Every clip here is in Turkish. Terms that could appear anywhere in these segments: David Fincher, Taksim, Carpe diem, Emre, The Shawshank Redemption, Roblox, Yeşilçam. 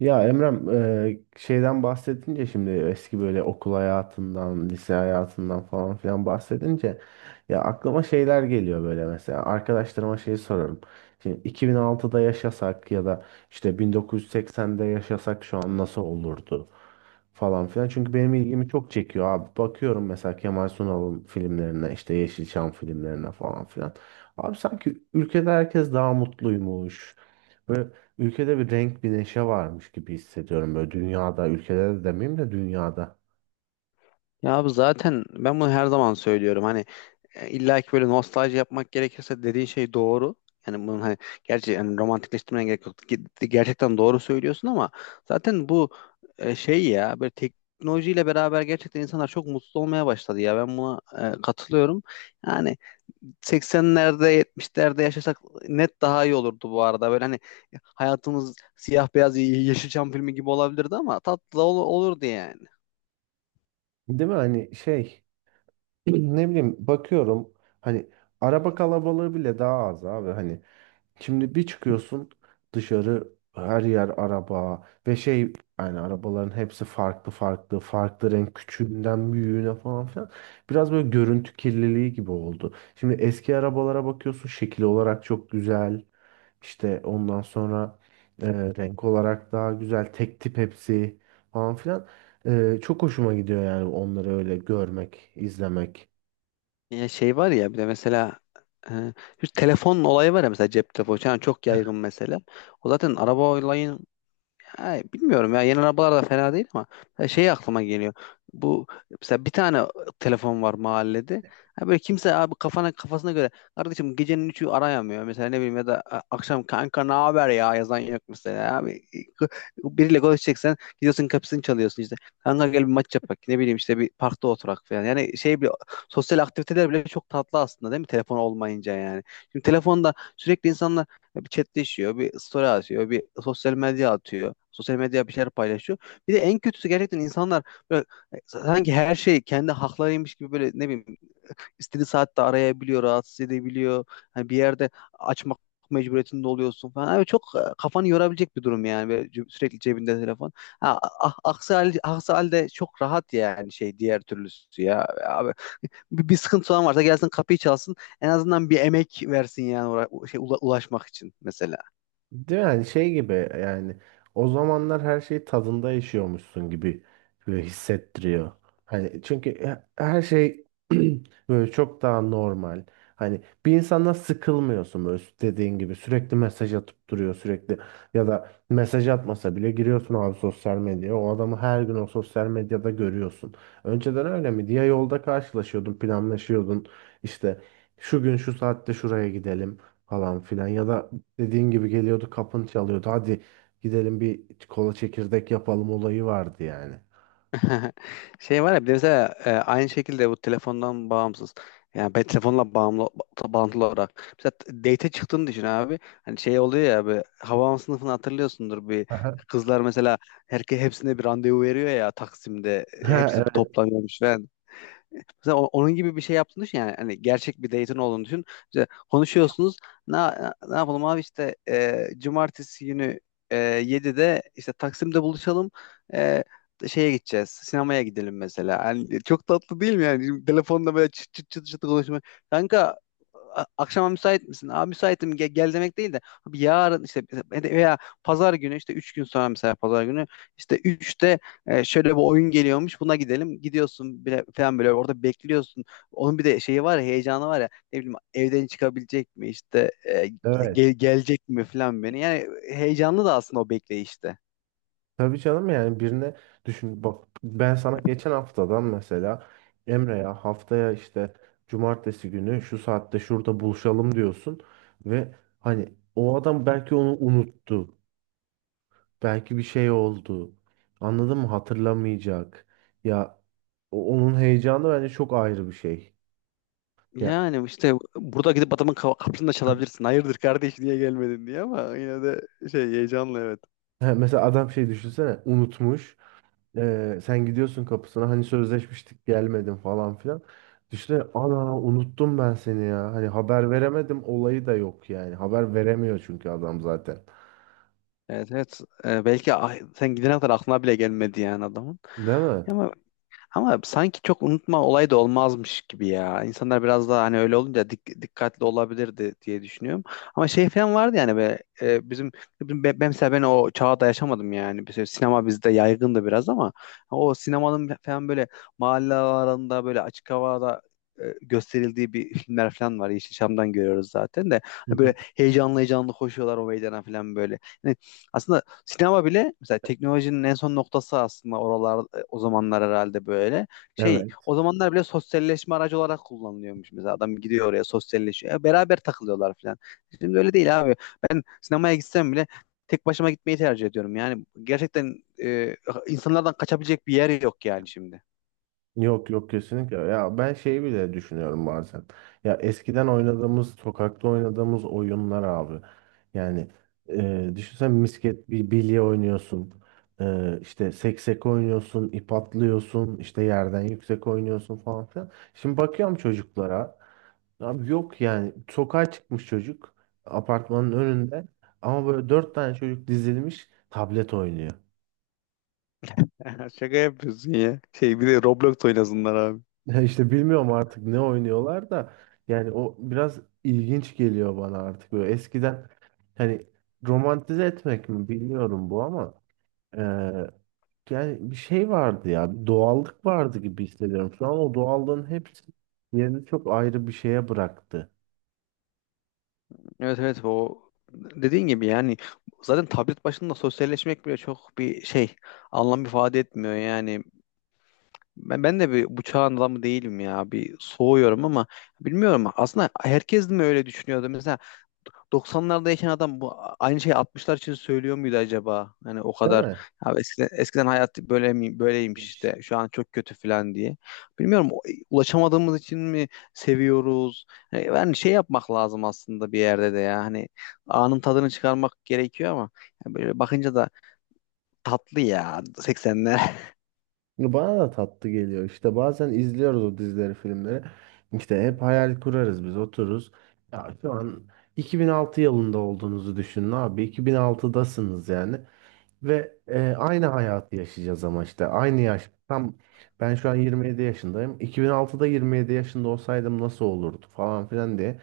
Ya Emrem, şeyden bahsedince, şimdi eski böyle okul hayatından, lise hayatından falan filan bahsedince ya aklıma şeyler geliyor. Böyle mesela arkadaşlarıma şeyi sorarım. Şimdi 2006'da yaşasak ya da işte 1980'de yaşasak şu an nasıl olurdu falan filan. Çünkü benim ilgimi çok çekiyor abi. Bakıyorum mesela Kemal Sunal'ın filmlerine, işte Yeşilçam filmlerine falan filan. Abi, sanki ülkede herkes daha mutluymuş. Böyle ülkede bir renk, bir neşe varmış gibi hissediyorum, böyle dünyada, ülkede de demeyeyim de dünyada. Ya abi zaten ben bunu her zaman söylüyorum. Hani illa ki böyle nostalji yapmak gerekirse dediğin şey doğru. Yani bunun hani gerçi yani romantikleştirmene gerek yok. Gerçekten doğru söylüyorsun ama zaten bu şey ya böyle teknolojiyle beraber gerçekten insanlar çok mutsuz olmaya başladı ya. Ben buna katılıyorum. Yani 80'lerde 70'lerde yaşasak net daha iyi olurdu bu arada. Böyle hani hayatımız siyah beyaz Yeşilçam filmi gibi olabilirdi ama tatlı da olurdu yani. Değil mi? Hani şey, ne bileyim, bakıyorum, hani araba kalabalığı bile daha az abi. Hani şimdi bir çıkıyorsun dışarı, her yer araba ve şey, yani arabaların hepsi farklı, farklı farklı renk, küçüğünden büyüğüne falan filan, biraz böyle görüntü kirliliği gibi oldu. Şimdi eski arabalara bakıyorsun, şekil olarak çok güzel, işte ondan sonra e, renk olarak daha güzel, tek tip hepsi falan filan. Çok hoşuma gidiyor yani onları öyle görmek, izlemek. Ya şey var ya bir de mesela e, şu telefon olayı var ya mesela cep telefonu. Yani çok yaygın mesela. O zaten araba olayın yani bilmiyorum ya yeni arabalar da fena değil ama ha, şey aklıma geliyor. Bu mesela bir tane telefon var mahallede. Ha böyle kimse abi kafasına göre kardeşim gecenin üçü arayamıyor. Mesela ne bileyim ya da akşam kanka ne haber ya yazan yok mesela abi. K- Biriyle konuşacaksan gidiyorsun kapısını çalıyorsun işte. Kanka gel bir maç yapak ne bileyim işte bir parkta oturak falan. Yani şey bile sosyal aktiviteler bile çok tatlı aslında değil mi telefon olmayınca yani. Şimdi telefonda sürekli insanlar bir chatleşiyor, bir story atıyor, bir sosyal medya atıyor. Sosyal medya bir şeyler paylaşıyor. Bir de en kötüsü gerçekten insanlar böyle sanki her şey kendi haklarıymış gibi böyle ne bileyim istediği saatte arayabiliyor, rahatsız edebiliyor. Hani bir yerde açmak mecburiyetinde oluyorsun falan. Abi çok kafanı yorabilecek bir durum yani. Böyle sürekli cebinde telefon. Ha, aksi halde çok rahat yani şey diğer türlüsü ya. Abi bir sıkıntı olan varsa gelsin kapıyı çalsın en azından bir emek versin yani şey, ulaşmak için mesela. Değil mi? Yani şey gibi yani, o zamanlar her şey tadında yaşıyormuşsun gibi böyle hissettiriyor. Hani çünkü her şey böyle çok daha normal. Hani bir insanla sıkılmıyorsun. Böyle dediğin gibi sürekli mesaj atıp duruyor, sürekli, ya da mesaj atmasa bile giriyorsun abi sosyal medyaya, o adamı her gün o sosyal medyada görüyorsun. Önceden öyle mi diye, yolda karşılaşıyordun, planlaşıyordun, işte şu gün şu saatte şuraya gidelim falan filan, ya da dediğin gibi geliyordu, kapını çalıyordu. Hadi gidelim, bir kola, çekirdek yapalım olayı vardı yani. Şey var ya bir de mesela aynı şekilde bu telefondan bağımsız. Yani ben telefonla bağımlı bağlantılı olarak. Mesela date çıktığını düşün abi. Hani şey oluyor ya bir Havaalanı sınıfını hatırlıyorsundur bir Aha. kızlar mesela hepsine bir randevu veriyor ya Taksim'de Ha, hepsi evet, toplanıyormuş ve mesela onun gibi bir şey yaptığını düşün yani hani gerçek bir date'in olduğunu düşün. İşte konuşuyorsunuz. Ne, ne yapalım abi işte cumartesi günü 7'de işte Taksim'de buluşalım. E, Şeye gideceğiz. Sinemaya gidelim mesela. Hani çok tatlı değil mi yani? Şimdi telefonda böyle çıt çıt çıt çıt konuşmak. Kanka akşama müsait misin? Abi müsaitim gel, demek değil de abi yarın işte veya pazar günü işte 3 gün sonra mesela pazar günü işte 3'te. Şöyle bir oyun geliyormuş buna gidelim gidiyorsun bile, falan böyle orada bekliyorsun onun bir de şeyi var ya heyecanı var ya ne bileyim evden çıkabilecek mi işte evet. Gelecek mi falan beni yani heyecanlı da aslında o bekleyişte. Tabii canım, yani birine, düşün bak, ben sana geçen haftadan mesela, Emre'ya haftaya işte cumartesi günü şu saatte şurada buluşalım diyorsun ve hani o adam belki onu unuttu. Belki bir şey oldu. Anladın mı? Hatırlamayacak. Ya, onun heyecanı bence çok ayrı bir şey. Ya, Yani işte burada gidip adamın kapısını da çalabilirsin. Hayırdır kardeş niye gelmedin diye ama yine de şey heyecanlı evet. he, mesela adam şey, düşünsene, unutmuş. Sen gidiyorsun kapısına, hani sözleşmiştik, gelmedin falan filan. Düşünsene, ana unuttum ben seni ya. Hani haber veremedim olayı da yok yani. Haber veremiyor çünkü adam zaten. Evet, evet. Belki sen gidene kadar aklına bile gelmedi yani adamın. Değil mi? Ama Ama sanki çok unutma olayı da olmazmış gibi ya. İnsanlar biraz daha hani öyle olunca dikkatli olabilirdi diye düşünüyorum. Ama şey falan vardı yani ben mesela ben o çağda yaşamadım yani. Mesela sinema bizde yaygındı biraz ama o sinemanın falan böyle mahalle aralarında böyle açık havada gösterildiği bir filmler falan var. Yeşilçam'dan görüyoruz zaten de. Hı Hani hı. böyle heyecanlı heyecanlı koşuyorlar o meydana falan böyle. Yani aslında sinema bile mesela teknolojinin en son noktası aslında oralar o zamanlar herhalde böyle. Şey Evet. o zamanlar bile sosyalleşme aracı olarak kullanılıyormuş mesela. Adam gidiyor oraya sosyalleşiyor. Ya beraber takılıyorlar falan. Şimdi öyle değil abi. Ben sinemaya gitsem bile tek başıma gitmeyi tercih ediyorum. Yani gerçekten e, insanlardan kaçabilecek bir yer yok yani şimdi. Yok, yok, kesinlikle. Ya ben şeyi bile düşünüyorum bazen. Ya eskiden oynadığımız, sokakta oynadığımız oyunlar abi. Yani Düşünsen misket, bir bilye oynuyorsun. E, işte seksek oynuyorsun, ip atlıyorsun, işte yerden yüksek oynuyorsun falan filan. Şimdi bakıyorum çocuklara. Abi, yok yani, sokağa çıkmış çocuk apartmanın önünde, ama böyle dört tane çocuk dizilmiş tablet oynuyor. Şaka yapıyorsun ya. Şey bir de Roblox oynasınlar abi. Ya işte bilmiyorum artık ne oynuyorlar da, yani o biraz ilginç geliyor bana artık. Böyle eskiden, hani, romantize etmek mi bilmiyorum bu ama, eee, yani bir şey vardı ya, bir doğallık vardı gibi hissediyorum. Şu an o doğallığın hepsi yerini çok ayrı bir şeye bıraktı. Evet, evet, o dediğin gibi yani zaten tablet başında sosyalleşmek bile çok bir şey anlam ifade etmiyor yani. Ben de bir bu çağın adamı değilim ya. Bir soğuyorum ama bilmiyorum. Aslında herkes mi öyle düşünüyordu? Mesela 90'larda yaşayan adam bu aynı şeyi 60'lar için söylüyor muydu acaba? Hani o Değil kadar mi? ya eskiden hayat böyle mi, böyleymiş işte. Şu an çok kötü falan diye. Bilmiyorum ulaşamadığımız için mi seviyoruz? Hani yani şey yapmak lazım aslında bir yerde de ya. Hani anın tadını çıkarmak gerekiyor ama yani böyle bakınca da tatlı ya 80'ler. Bana da tatlı geliyor. İşte bazen izliyoruz o dizileri, filmleri. İşte hep hayal kurarız biz, otururuz. Ya şu an 2006 yılında olduğunuzu düşünün abi. 2006'dasınız yani. Ve aynı hayatı yaşayacağız ama işte aynı yaş. Tam ben şu an 27 yaşındayım. 2006'da 27 yaşında olsaydım nasıl olurdu falan filan diye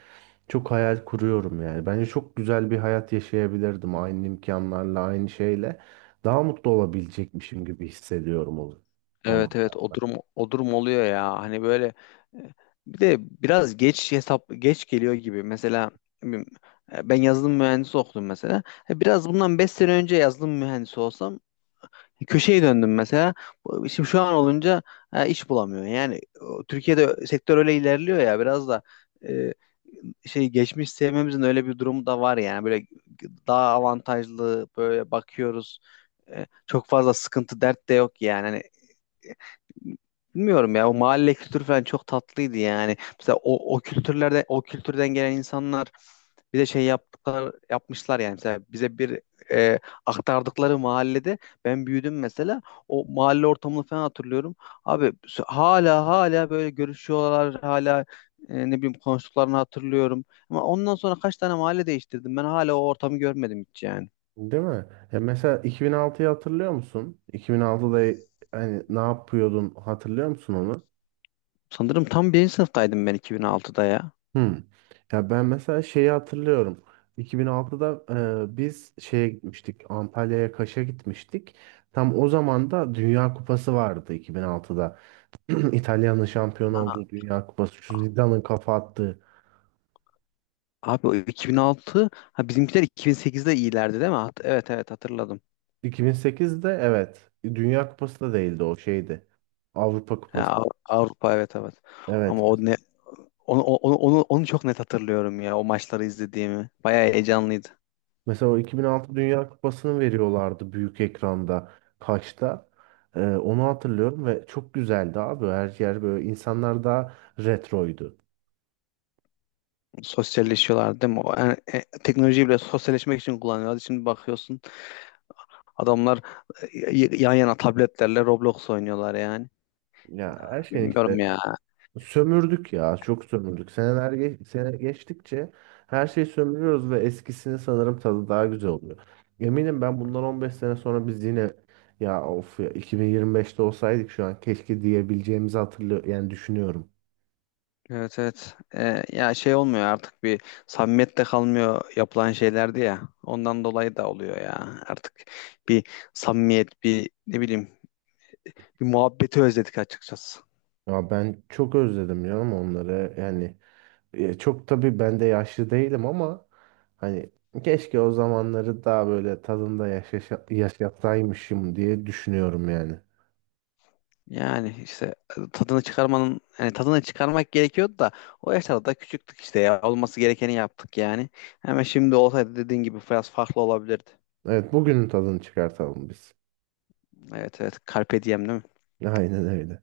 çok hayal kuruyorum yani. Bence çok güzel bir hayat yaşayabilirdim aynı imkanlarla, aynı şeyle. Daha mutlu olabilecekmişim gibi hissediyorum o Evet, zamanlar. evet, o durum oluyor ya hani böyle e, bir de biraz geç hesap geç geliyor gibi mesela ne bileyim, ben yazılım mühendisi okudum mesela. Biraz bundan 5 sene önce yazılım mühendisi olsam köşeye döndüm mesela. Şimdi şu an olunca iş bulamıyorum yani o, Türkiye'de sektör öyle ilerliyor ya biraz da e, şey geçmiş sevmemizin öyle bir durumu da var yani böyle daha avantajlı böyle bakıyoruz. Çok fazla sıkıntı dert de yok yani. Hani, bilmiyorum ya o mahalle kültürü falan çok tatlıydı yani. Mesela o kültürlerde o kültürden gelen insanlar bir de şey yaptıklar yapmışlar yani. Mesela bize bir e, aktardıkları mahallede ben büyüdüm mesela. O mahalle ortamını falan hatırlıyorum. Abi hala böyle görüşüyorlar hala ne bileyim konuştuklarını hatırlıyorum. Ama ondan sonra kaç tane mahalle değiştirdim. Ben hala o ortamı görmedim hiç yani. Değil mi? Ya mesela 2006'yı hatırlıyor musun? 2006'da hani ne yapıyordun, hatırlıyor musun onu? Sanırım tam birinci sınıftaydım ben 2006'da ya. Hmm. Ya ben mesela şeyi hatırlıyorum. 2006'da biz şeye gitmiştik. Antalya'ya, Kaş'a gitmiştik. Tam o zaman da Dünya Kupası vardı, 2006'da. İtalya'nın şampiyon olduğu Dünya Kupası. Şu Zidane'ın kafa attığı. Abi o 2006 ha bizimkiler 2008'de iyilerdi değil mi? Evet, evet, hatırladım. 2008'de, evet. Dünya Kupası da değildi, o şeydi, Avrupa Ha, Kupası. Avrupa. Evet, evet. Ama Evet. o ne onu çok net hatırlıyorum ya o maçları izlediğimi. Bayağı heyecanlıydı. Mesela o 2006 Dünya Kupası'nı veriyorlardı büyük ekranda. Kaçta? Onu hatırlıyorum ve çok güzeldi abi. Her yer böyle, insanlar daha retroydu. Sosyalleşiyorlar değil mi? Yani, teknolojiyi bile sosyalleşmek için kullanıyorlar. Şimdi bakıyorsun adamlar yan yana tabletlerle Roblox oynuyorlar yani. Ya her şey Bilmiyorum işte, ya. sömürdük ya, çok sömürdük. Seneler sene geçtikçe her şeyi sömürüyoruz ve eskisini sanırım tadı daha güzel oluyor. Eminim, ben bundan 15 sene sonra biz yine, ya of ya 2025'te olsaydık şu an keşke diyebileceğimizi hatırlıyorum yani, düşünüyorum. Evet, evet. Ya şey olmuyor artık bir samimiyet de kalmıyor yapılan şeylerdi ya. Ondan dolayı da oluyor ya. Artık bir samimiyet, bir ne bileyim, bir muhabbeti özledik açıkçası. Ya ben çok özledim ya ama onları yani, çok tabii ben de yaşlı değilim ama hani keşke o zamanları daha böyle tadında yaşa, yaşatsaymışım diye düşünüyorum yani. Yani işte tadını çıkarmanın hani tadını çıkarmak gerekiyordu da o yaşlarda da küçüktük işte ya. Olması gerekeni yaptık yani. Hemen şimdi olsaydı dediğin gibi biraz farklı olabilirdi. Evet, bugünün tadını çıkartalım biz. Evet, evet. Carpe diem değil mi? Aynen öyle.